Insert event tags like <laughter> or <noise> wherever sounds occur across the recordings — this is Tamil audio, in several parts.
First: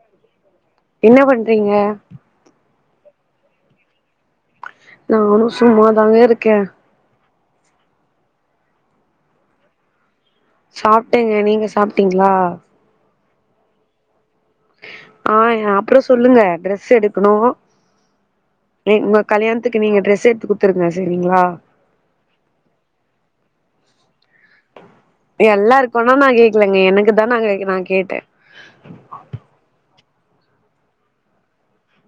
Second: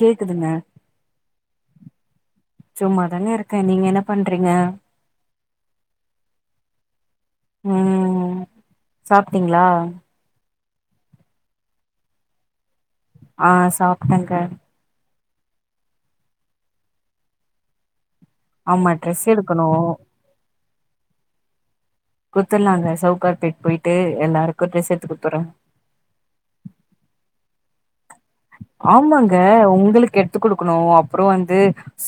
கேக்குதுங்க என்ன பண்றீங்க சும்மாதாங்கருக்க நீங்க என்ன பண்றீங்க நானு சும்மாதாங்க இருக்க ம் சாப்ட்டீங்களா சாப்ட்டேங்க நீங்க சாப்ட்டீங்களா அஹ் சாப்ட்டங்க ஆஹ் அப்புறோ சொல்லுங்க ட்ரெஸ் எடுக்கணு ஆமா ரே உங்க ட்ரெஸ் எடுக்கணு கல்யாணத்துக்கு நீங்க ட்ரெஸ் எடுத்து குடுத்துருங்க செரிங்களா குத்துர்லாங்க சவுகார்பட் போயிட்டு எல்லாருக்கும் டிரஸ் எடு எல்லா இருக்கும்னா நான் கேக்கலங்க எனக்கு தான் நான் கேக்குறேன் கேட்டேன் ஆமாங்க உங்களுக்கு எடு த்து குடுக்கணும் அப்புறோ வந்து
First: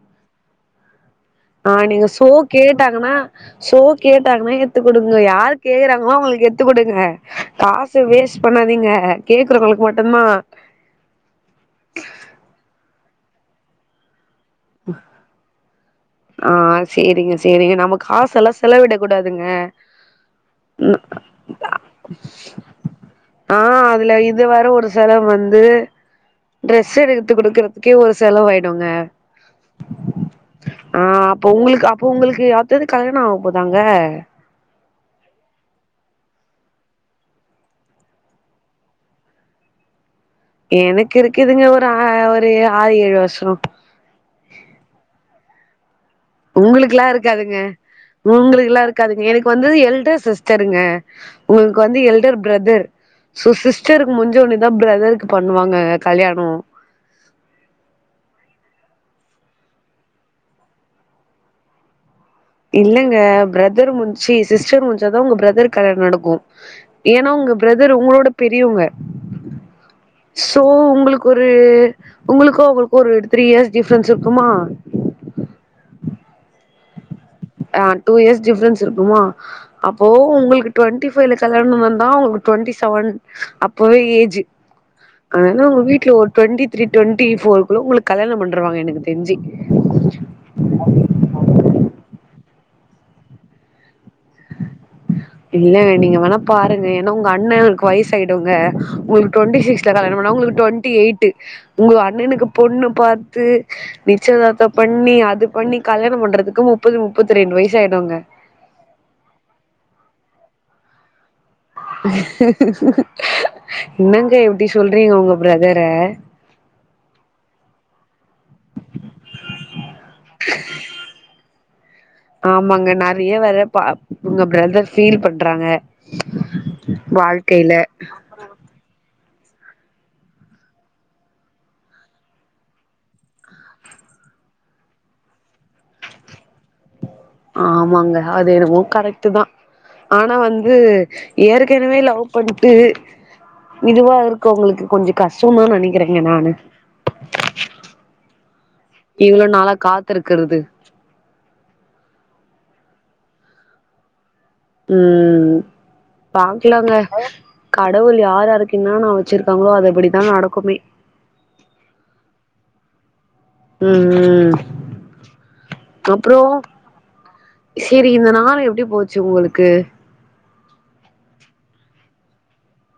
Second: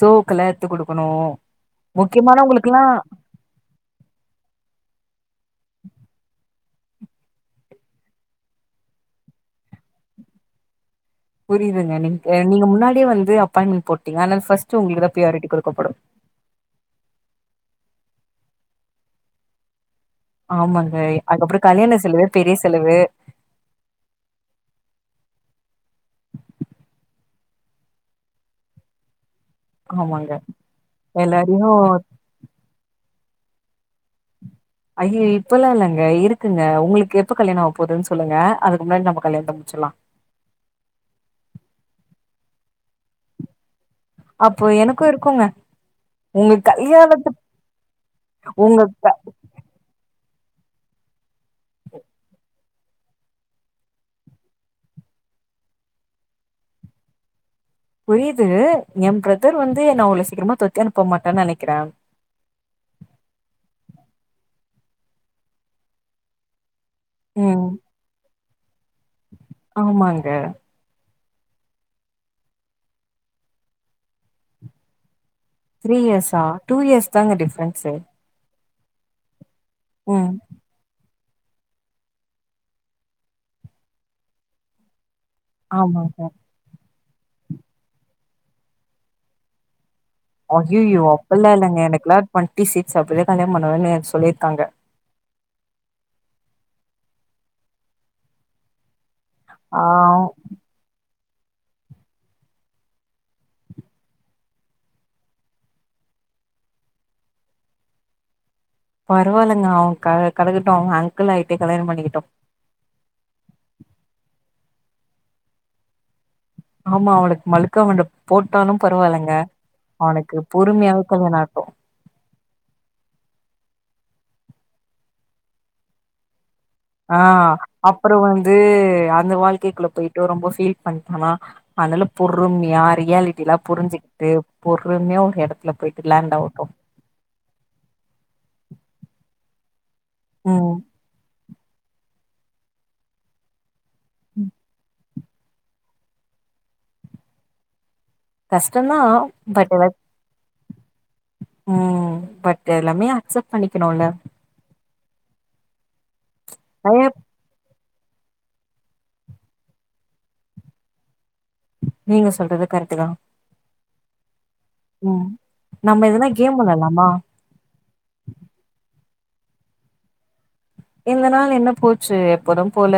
சோக்குலா எடுத்து குடுக்கணும் ஆஹ் நீங்க சோ கேட்டாங்கன்னா சோ கேட்டாங்கன்னா எத்துக்கடுங்க யார் கேக்றாங்களோ அவங்களுக்கு எத்து த்து கொடுங்க காசு வேஸ்ட் பண்ணாதீங்க கேக்குறவங்களுக்கு மட்டும்தான் புரியுதுங்க நீங்க நீங்க முன்னாடியே வந்து அப்பாயின்மெண்ட் போட்டீங்க ஆனா ஃபஸ்ட் உங்களுக்கு தான் பிரயாரிட்டி குடுக்கப்படும் ஆஹ் சேரிங்க சேரிங்க நம்ம காச எல்லா செலவிடக் கூடாதுங்க ஆமாங்க அதுக்கப்புறோ கல்யாண செலவு பெரிய செலவு யிது டிரெஸ் எடுத்து குடுக்கறதுக்கே ஒரு செலவு ஆய்டுங்க ஆமாங்க ஆஹ் அப்ப எல்லாரையு உங்களுக்கு அப்ப உங்களுக்கு யார்ட்டயாது கல்யாணம் ஆகும் போதாங்க அய்யய இப்பல்லா இல்லைங்க இருக்குங்க உங்களுக்கு எப்ப கல்யாணம் ஆ போகுதுன்னு சொல்லுங்க அதுக்கு முன்னாடி நம்ம கல்யாணத்த முடிச்சில்லாம் எனக்கு இருக்குதுங்க ஒரு ஆ ஒரு ஆறு ஏழு வருஷம் அப்போ எனக்கும் இருக்குங்க உங்க உங்களுக்குக்லா கல்யாணத்து இருக்காதுங்க உங்க உங்களுக்குலா க இருக்காதுங்க எனக்கு வந்து எல்டர் சிஸ் சிஸ்டருங்க உங்களுக்கு வந்து எல்டர் பிரதர் சிஸ்டருக்கு முடிஞ்சோன்னிதான் பிரதருக்கு பண்ணுவாங்க கல்யானோம் புரியுது என் பிரதர் வந்து என்ன அவ்ளோ சீக்கிரமா தொரத்தி அனுப்ப மாட்டேன்னு நினைக்கிறேன் இல்லங்க பிரதர் முன் சி சிஸ்டர் முடிச்சாதான் உங்க பிரதர்க்கு கல்யாணம் நடக்கும் ஏன்னா உங்க ம் பிரதர் உங்களோட பெரியவங்க ஆமாங்க சோ உங்களுக்கு ஒரு உங்களுக்கும் அவுகளுக்கு ஒரு த்ரீ இயர்ஸ் டிஃரன்ஸ் இருக்குமா த்ரி இயர்ஷா டூ இயர்ஸ் தாங்க ஆ டிஃப்ரென்ஸு டூ இயர்ஸ் டிஃரென்ஸ் த்திருக்குமா அப்போ ம் உங்களுக்கு டுவெண்டி ப்பவெல கல்யாண வந்தா அவங்களுக்கு டுவென்டி செவன் அப்பவே ஏஜ் அனா உங்க வீட்டுல ஆமாங்க ஒரு டுவெண்டி த்ரி டுவென்டி ஃபோர்குல்ல உங்களுக்கு கல்யாணம் பண்றவாங்க எனக்கு தெரிஞ்சு அயோயோ அப்பல்லா இல்லங்க எனக்கெல்லா டுவென்டி சிக்ஸ் அப்பதா கல்யாணம் பண்ணுவேனு சொ சொல்லியிருக்காங்க இல்ல நீங்க வேனா பாருங்க ஏன்னா உங்க அண்ணக்கு வயசு ஆயிடுங்க உங்களுக் டுவண்டி ஆ சிக்ஸ்ல கல்யாணம் பண்ணா உங்களுக்கு டுவண்டி எய்ட்டு உங்க அண்ணனுக்கு பொண்ணு பாத்து நிச்சதார்த்த பண்ணி அது பண்ணி கல்யாணம் பண்றதுக்கு முப்பது முப்பத்தி ரெண்டு வயசு ஆய்டுங்க பரவாலங்க அவ க கடக்கட்டு அவங்க அங்கிள் ஆயி என்னங்க இப் டி சொல்றிங்க உங்க ப்ரதர ஆமா அவனுக்கு மழுக்க மண்ட போட்டாலு பரவால்லங்க அவனுக்கு பொறுமையாவே கல்யாண ஆகட்டு ஆமாங்க நெறைய வேற பா உங்க பிரதர் ஃபீல் பண்றாங்க ஆ வாழ்க்கையில அப்பற வந்து அந்த வாழ்க்கைக்குள்ள போய்ட்டு ரொம்ப ஃபீல் பண்ட்டானா அதனால பொறுமையா ரியாலிட்டிலா புரிஞ்சுகிட்டு பொறுமையா ஒரு எடத்துல போயிட்டு லேண்ட் ஆகட்டு ஆமாங்க அது என்னவோ கரெக்ட்டுதா ஆனா வந்து ம் ஏற்கனவே லவ் பண்ட்டு இதுவா இருக்கவங்களுக்கு கொஞ்ச கஷ்டமா நெனைக்கிறங்க நானு கஷ்டந்தா இவ்ள பட் நாளா எல்ல காத்துருக்குறது ம் பட் எல்லாமே அக்செப்ட் பண்ணிக்கணுல்ல ம் பாக்கலாங்க நெறைய கடவுள் யார்யாருக்கு என்னென்ன வச்சிருக்காங்களோ அது இப்படித்தான் நடக்குமே நீங்க சொல்றது கரெக்டு தான் ம் ம் நம்ம எதுனா அப்புறோ கேம் வெளாட்லாமா செரி இந்த நாள் எப்டி போச்சு <unintelligible> இந்த நாள் என்ன போச்சு எப்போதும் போல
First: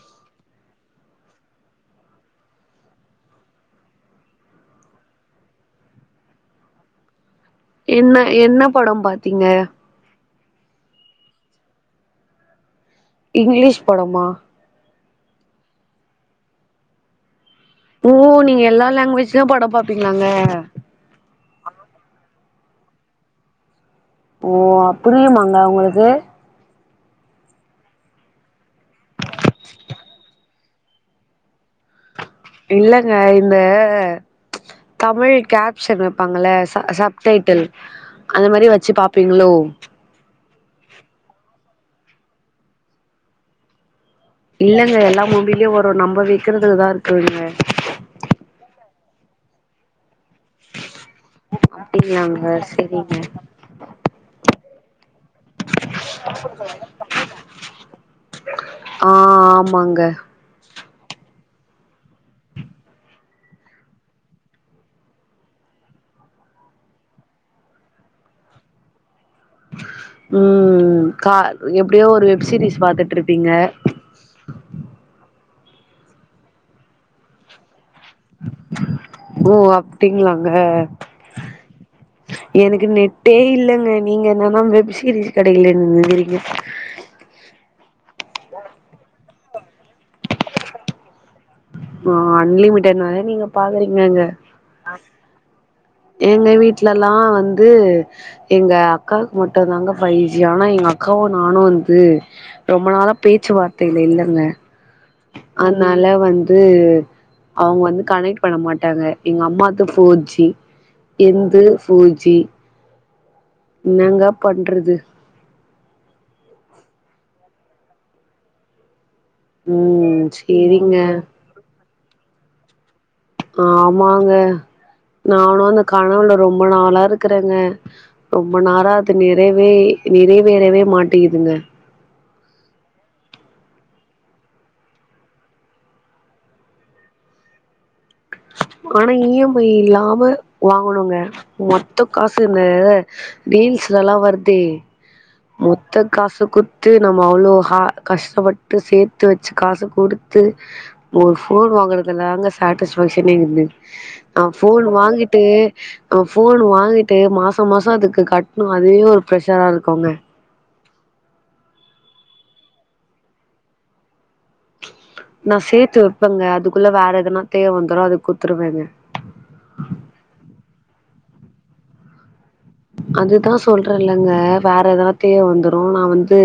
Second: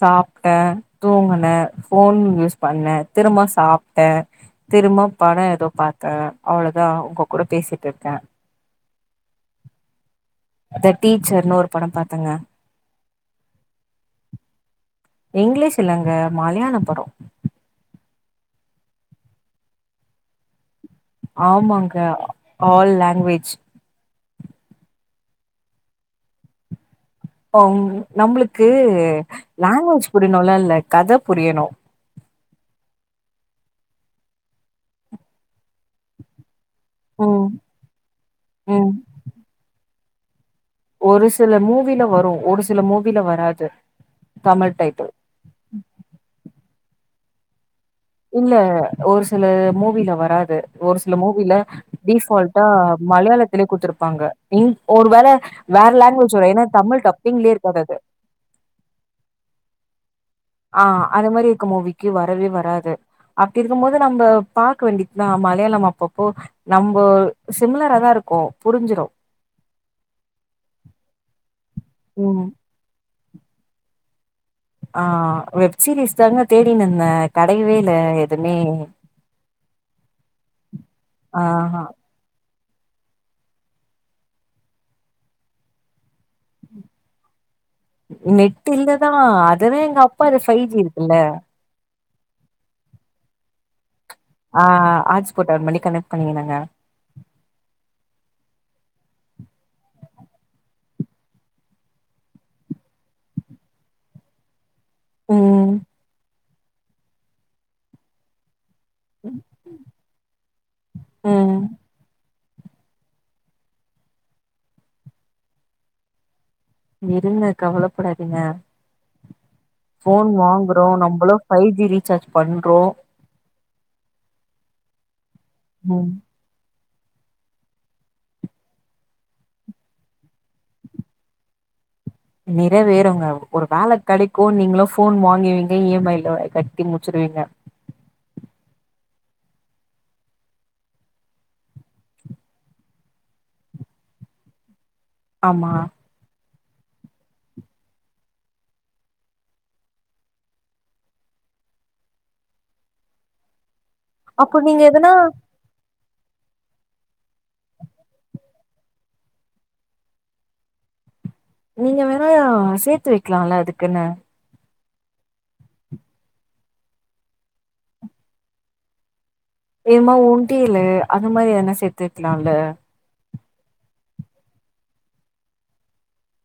சாப்ட்டே தூங்குனே ஃபோன் யூஸ் பண்ணே திரும்ப சாப்டே திரும்ப படம் எதோ பாத்தே அவ்வளோதான் என்ன என்ன படம் பாத்த தீங்க த டீச்சர்னு ஒரு படம் பாத்தேங்க இங்கிலீஷ் படமா இங்கிலீஷ் இல்லங்க மலையாள படம் ஓ நீங்க எல்லா லாங்குவேஜ்லயுமே படம் பாப்பீங்களாங்க ஆமாங்க ஆல் லாங்குவேஜ் ஓ அ புரியுமாங்க உங்களுக்கு ம் நம்மளுக்கு லாங்குவேஜ் புரியணுலா இல்ல கதை புரியணு இல்லங்க இந்த தமிழ் கேப்ஷன் வெப்பாங்கள்ல சப் ம் டைட்டில் அந்த மாதிரி வச்சு ம் பாப்பீங்களோ ஒரு சில மூவில வரு ஒரு சில மூவில வராது தமிழ் இல்லங்க டைட்டில் எல்லா மூவிலயூ வரூ நம்ம வெக்கிறதுலதா இருக் தூய்ம இல்ல ஒரு சில மூவில வ ராது ஒரு சில மூவில அப்டிங்களாங்க டீஃபால்டா செரிங்க மலையாளத்திலே குடுத்துருப்பாங்க இங் ஒரு வேள வேற லாங்குவேஜ் வரூ ஏனா தமிழ் டப்பிங்லே இருக்காது அது ஆ ஆமாங்க ஆ அது மாரி இருக்க மூவிக்கு வரவே வராது அப்டிருக்கும் போது நம்ம பாக்க வேண்டியதுதா மலையாளம் அப்பப்போ நம்மோ சிமிலரா தா இருக்கூ புரிஞ்சிரூ ம் கா எப்டியோ ஒரு ம் வெப் சீரிஸ் பாத்துட்ருப் பீங்க ஆ வெப்சீரிஸ் தாங்க தேடினிந்தே கெடைக்கவே ஓ அப்டிங்ளாங்க ஆ எனக்கு நெட்டே இல்லங்க நீங்க என்னனா வெப் சீரிஸ் கெடைக்கலனுன்றீங்க நெட்டு இல்லதா அதுதா எங்க அப்பாது ஃபை ஜி இருக்குல்ல ஆ அன்லிமிடட்னால நீங்க பாக்குறீங் ஆ ஹாட்ஸ்பாட் ஆன் பண்ணி கனெக்ட் பண்ணிக்கினாங்க எங்க வீட்லல்லா வந்து எங்க அக்காவ்க்கு மட்டுந்தாங்க ஃபை ஜி ஆனா எங்க அக்காவூ நானூ வந்து ரொம்ப நாளா பேச்சுவார்த்தைல இல்லங்க ம் அத்னால வந் து அவுங்க வந்து கனெக்ட் பண்ண மாட் ட்டாங்க எங்க அம்மாது ஃபோர்ஜி ம் என்து ஃபோர்ஜி என்னங்க பண்றது இருங்க கவலப்படாதீங்க ம் ஃபோன் வாங்குறோ சேரிங்க நம்மளூ ஃபை ஜி ரீ சார்ஜ் பண்றோ ஆமாங்க நானூ அந்த ம் கனவுல ரொம்ப நாளா ருக்றங்க ரொம்ப நாளா அது நிறைவே நிறைவேறவே மாட்டேகுதுங்க நிறைவேறுங்க ஒரு வேல கெடைக்கூ நீங்களூ ஃபோன் வாங்குவீங்க இ எம் ஐ லோ கட்டி முச்சுடுவீங்க ஆனா இ எம் ஐ இல்லாம வாங்கணுங்க மொத்தோ காசு இந்த ரீல்ஸ்லல்லா வருதே ஆமா மொத்த காசு குத் டு நம்ம அவ்ளோ ஹ கஷ்டப்பட்டு சேத்து வச்சு காச குடுத்து ஒரு ஃபோன் வாங்கறதுல தாங்க சேட்டிஸ் பங்க்ஷனே இது ஆ அப்போ நீங்க ஃபோன் எதுனா வாங்கிட்டு நம்ம ஃபோன் வாங்கிட்டு மாச மாசோ அதுக்கு கட்ணூ அதுவே ஒரு ப்ரெஷரா இருக்கூங்க நீங்க வேணா சேத்து வெக்கலால்ல இதுக்குன்னு நா சேத்து வெப்பேங்க அதுக்குள்ள வேற எதனா தேவ வந்துரூ அதுக் குத்துருவேங்க இதுமா உண்டியலு அது மா என சேத்து வக்கலால்ல அதுதா சொல்றேல்லங்க வேற எதா தேவ வந்துரூ நா வந்து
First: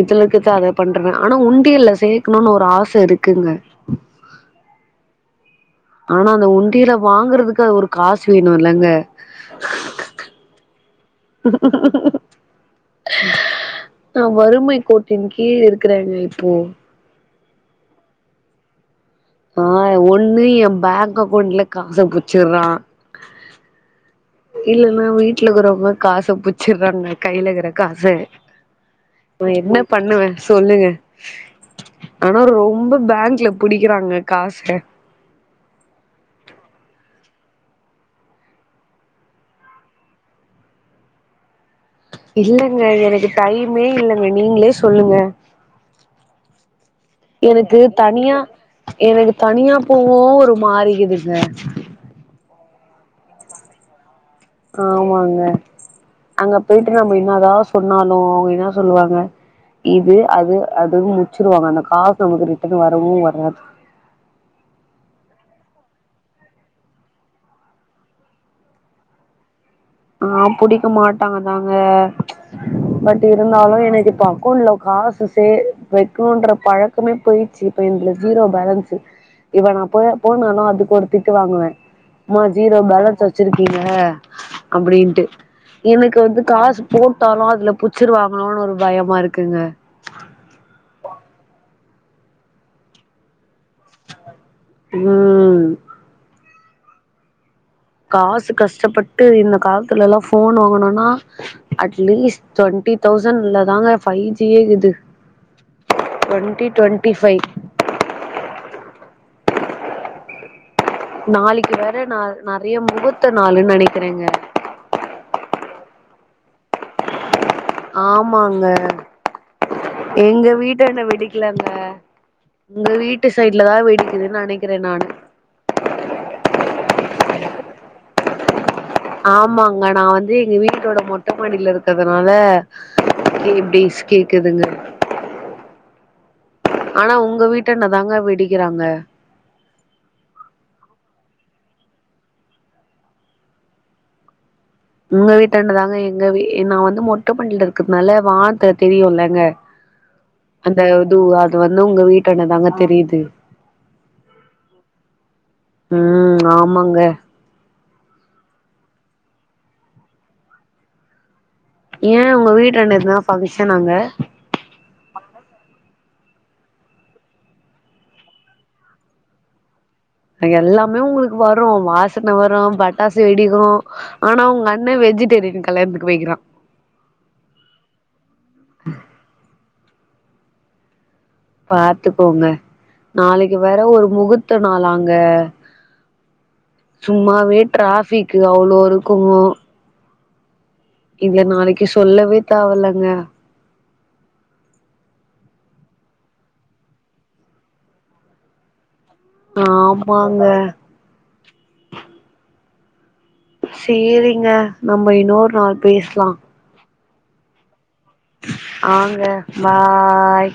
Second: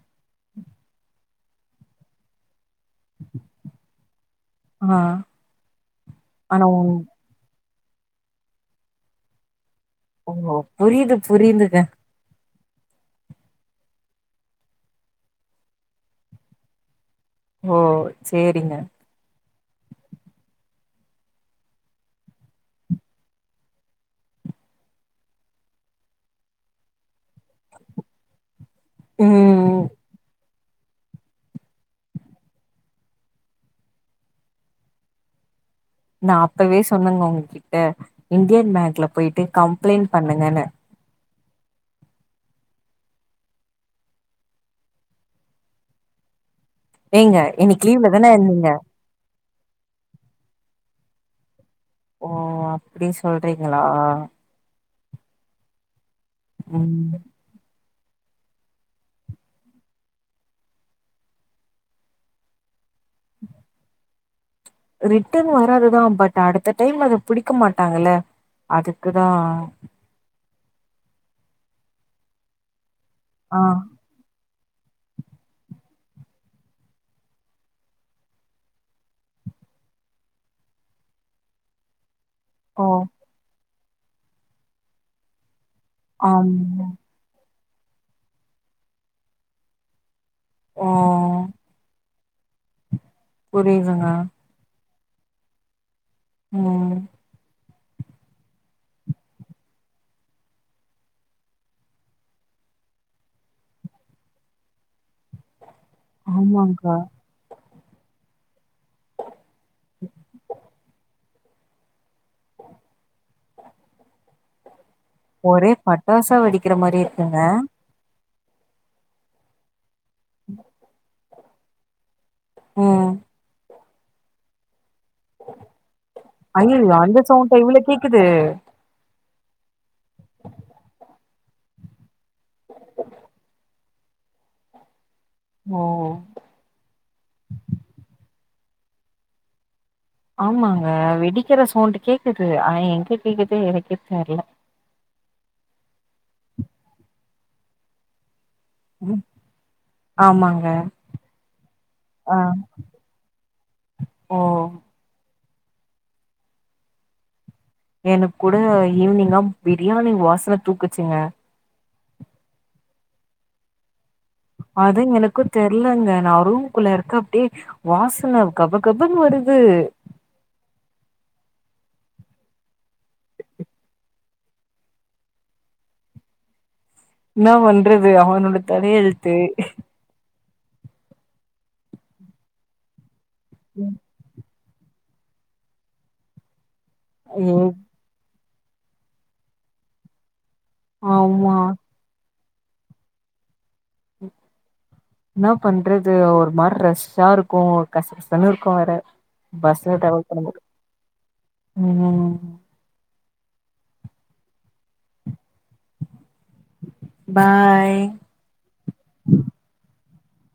இதுலர்க்குதா அத பண்றே ஆனா உண்டியல்ல சேக்கணூனு ஒரு ஆஸ் ச இருக்குங்க ஆ ஆனா அந்த உண்டியில வாங்கறதுக்கு அது ஒரு காசு வேணு இல்லங்க ஓ புரியுது புரியுதுங்க நா வறுமை கோட்டின் கீழ் இருக்கிறேங்க இப்போ ஓ சேரிங்க ஆஹ் ஒண்ணு என் பேங்க் அக்கவுண்ட்ல காச புச்சுறா இல்லன்னா வீட்டுலக்கு ரொம்ப காச புச்சுறாங்க கையில இருக்கிற காச இப்ப என்ன ம் பண்ணுவே சொல்லுங்க ஆனா ரொம்ப பேங்க்ல புடிக்கிறாங்க காச நா அப்பவே சொன்னங்க உங்ககிட்ட இந்தியன் பேங்க்ல போயிட்டு கம்ப்ளைண்ட் பண்ணுங்கன்னு இல்லங்க எனக்கு டைமே இல்லங்க நீங்களே சொல்லுங்க ஏங்க எனக்கு இன்னைக்கு லீவ்ல தான தனியா இருந்தீங்க எனக்கு தனியா போவோ ஒரு மாரி ருக் இட்டிஸ்ன ஓ அப்டி சொல்றீங்களா ஆமாங்க அங்க போயிட்டு நம்ம ம் என்னதாவ சொல் சொன்னாலு அவ்ங்க என்ன சொல்லுவாங்க இது அது அதுவும் முச்சிருவாங்க அந்த காசு நமக்கு ரிட்டன் வரவு வராது ரிட்டன் வராதுதான் பட் அடுத்த டைம்ல அத புடிக்க மாட்டாங்கல்ல அதுக்குதா ஆஹ் புடிக்க மாட்டாங்கதாங்க பட் ஆ இருந்தாலு எனக்கு இப்ப அக்கவுண்ல காசு சே வைக்கணும்ன்ற பழக்கமே போயிடுச்சு இப்ப இந்தல ஜீரோ பேலன்ஸு இவ நா போய போனாலு அது திட்டு வாங்குவே ம ஜீரோ ஓ பேலன்ஸ் வச்சிருக்க நீங்க அப்டின்ட்டு எனக்கு வந்து காசு ஆமா போட்டாலு அதுல புச்சுரு வாங்களோனு ஒரு பயமா இருக்குங்க ஓ புரியுதுங்க உஹம் உம் காசு கஷ்டப்பட்டு இந்த காலத்துல எல்லா போன் வாங்கனுனா அட்லீஸ்ட் டுவெண்ட்டி தௌசண்ட் இல்லதாங்க ஃபை ஜியே இது டுவென்ண்டி ஆமாங்க டுவென்டி ஃபைவ் <inaudible> நாளைக்கு வேற நா நெறைய முகூர்த்த நாள்ன்னு நெனைக்கிறேங்க ஒரே பட்டாசா வெடிக்கிற மாரி இருக்குங்க ஆமாங்க எங்க வீட்டாண்ட வெடிக் இலந்த உங்க ம் வீட்டு சைட்லதா வெடி இது நினைக்கிறேன் நானு அய்யயயா அந்த சௌண்டா இவ்ளவு கேக்குது ஆமாங்க நான் வந்து எங்க வீட்டோட மொட்டை மாடியில இருக்கிறதுனால இப்டிஸ் கேக்குதுங்க ஹம் ஆனா உங்க வீட்டாண்டதாங்க வெடிக்கிறாங்க ஆமாங்க வெடிக்கிற சோண்ட கேக்குது எங்க கேக்குது எனக்கே தெரியல உங்க வீட்டண்டதாங்க எங்க வீ நான் வந்து மொட்டைமாடில இருக்கிறதுனால வா னத்த தெரியும்லங்க ஆமாங்க அந்த இது அது வந்து உங்க ஆ வீட்டண்ண தாங்க தெரியுது ஓ ம் ஆமாங்க எனக்கு கூட ஈவினிங்கா பிரியாணி வாசனை தூக்குச்சுங்க ஏன் உங்க வீட்டாண்ட எதுனா ஃபங்கஷன் நாங்க அது எனக்கும் தெரியலங்க நான் ரூமுக்குள்ள இருக்கேன் அப்டியே வாசனை கப கபனுவருது எல்லாமே உங்களுக்கு வரும் வாசனை வரும் பட்டாசு வெடிக்கும் ஆனா உங்க அண்ணே வெஜிடேரியன் கல்யாணத்துக்கு வைக்கிறான் என்ன பண்றது அவனோட தலையெழுத்து பாத்துக்கோங்க நாளைக்கு வேற ஒரு முகுர் த்தனாளாங்க சும்மாவே ம் டிராஃபி க் அவ்வளோ இருக்கும் இதுல ஆமா நாளைக்கு சொல்லவே தேவலங்க என்னா பண்றது ஒரு மார ரஷ்ஷா இருக்கும் கச கசன்னு இருக்கும் வேற பஸ்ல டிராவல் ஆமாங்க பண்ணும்போது உம் சரிங்க நம்ம இன்னொரு நாள் பேசலாம் பாய் ஆங்க பாய்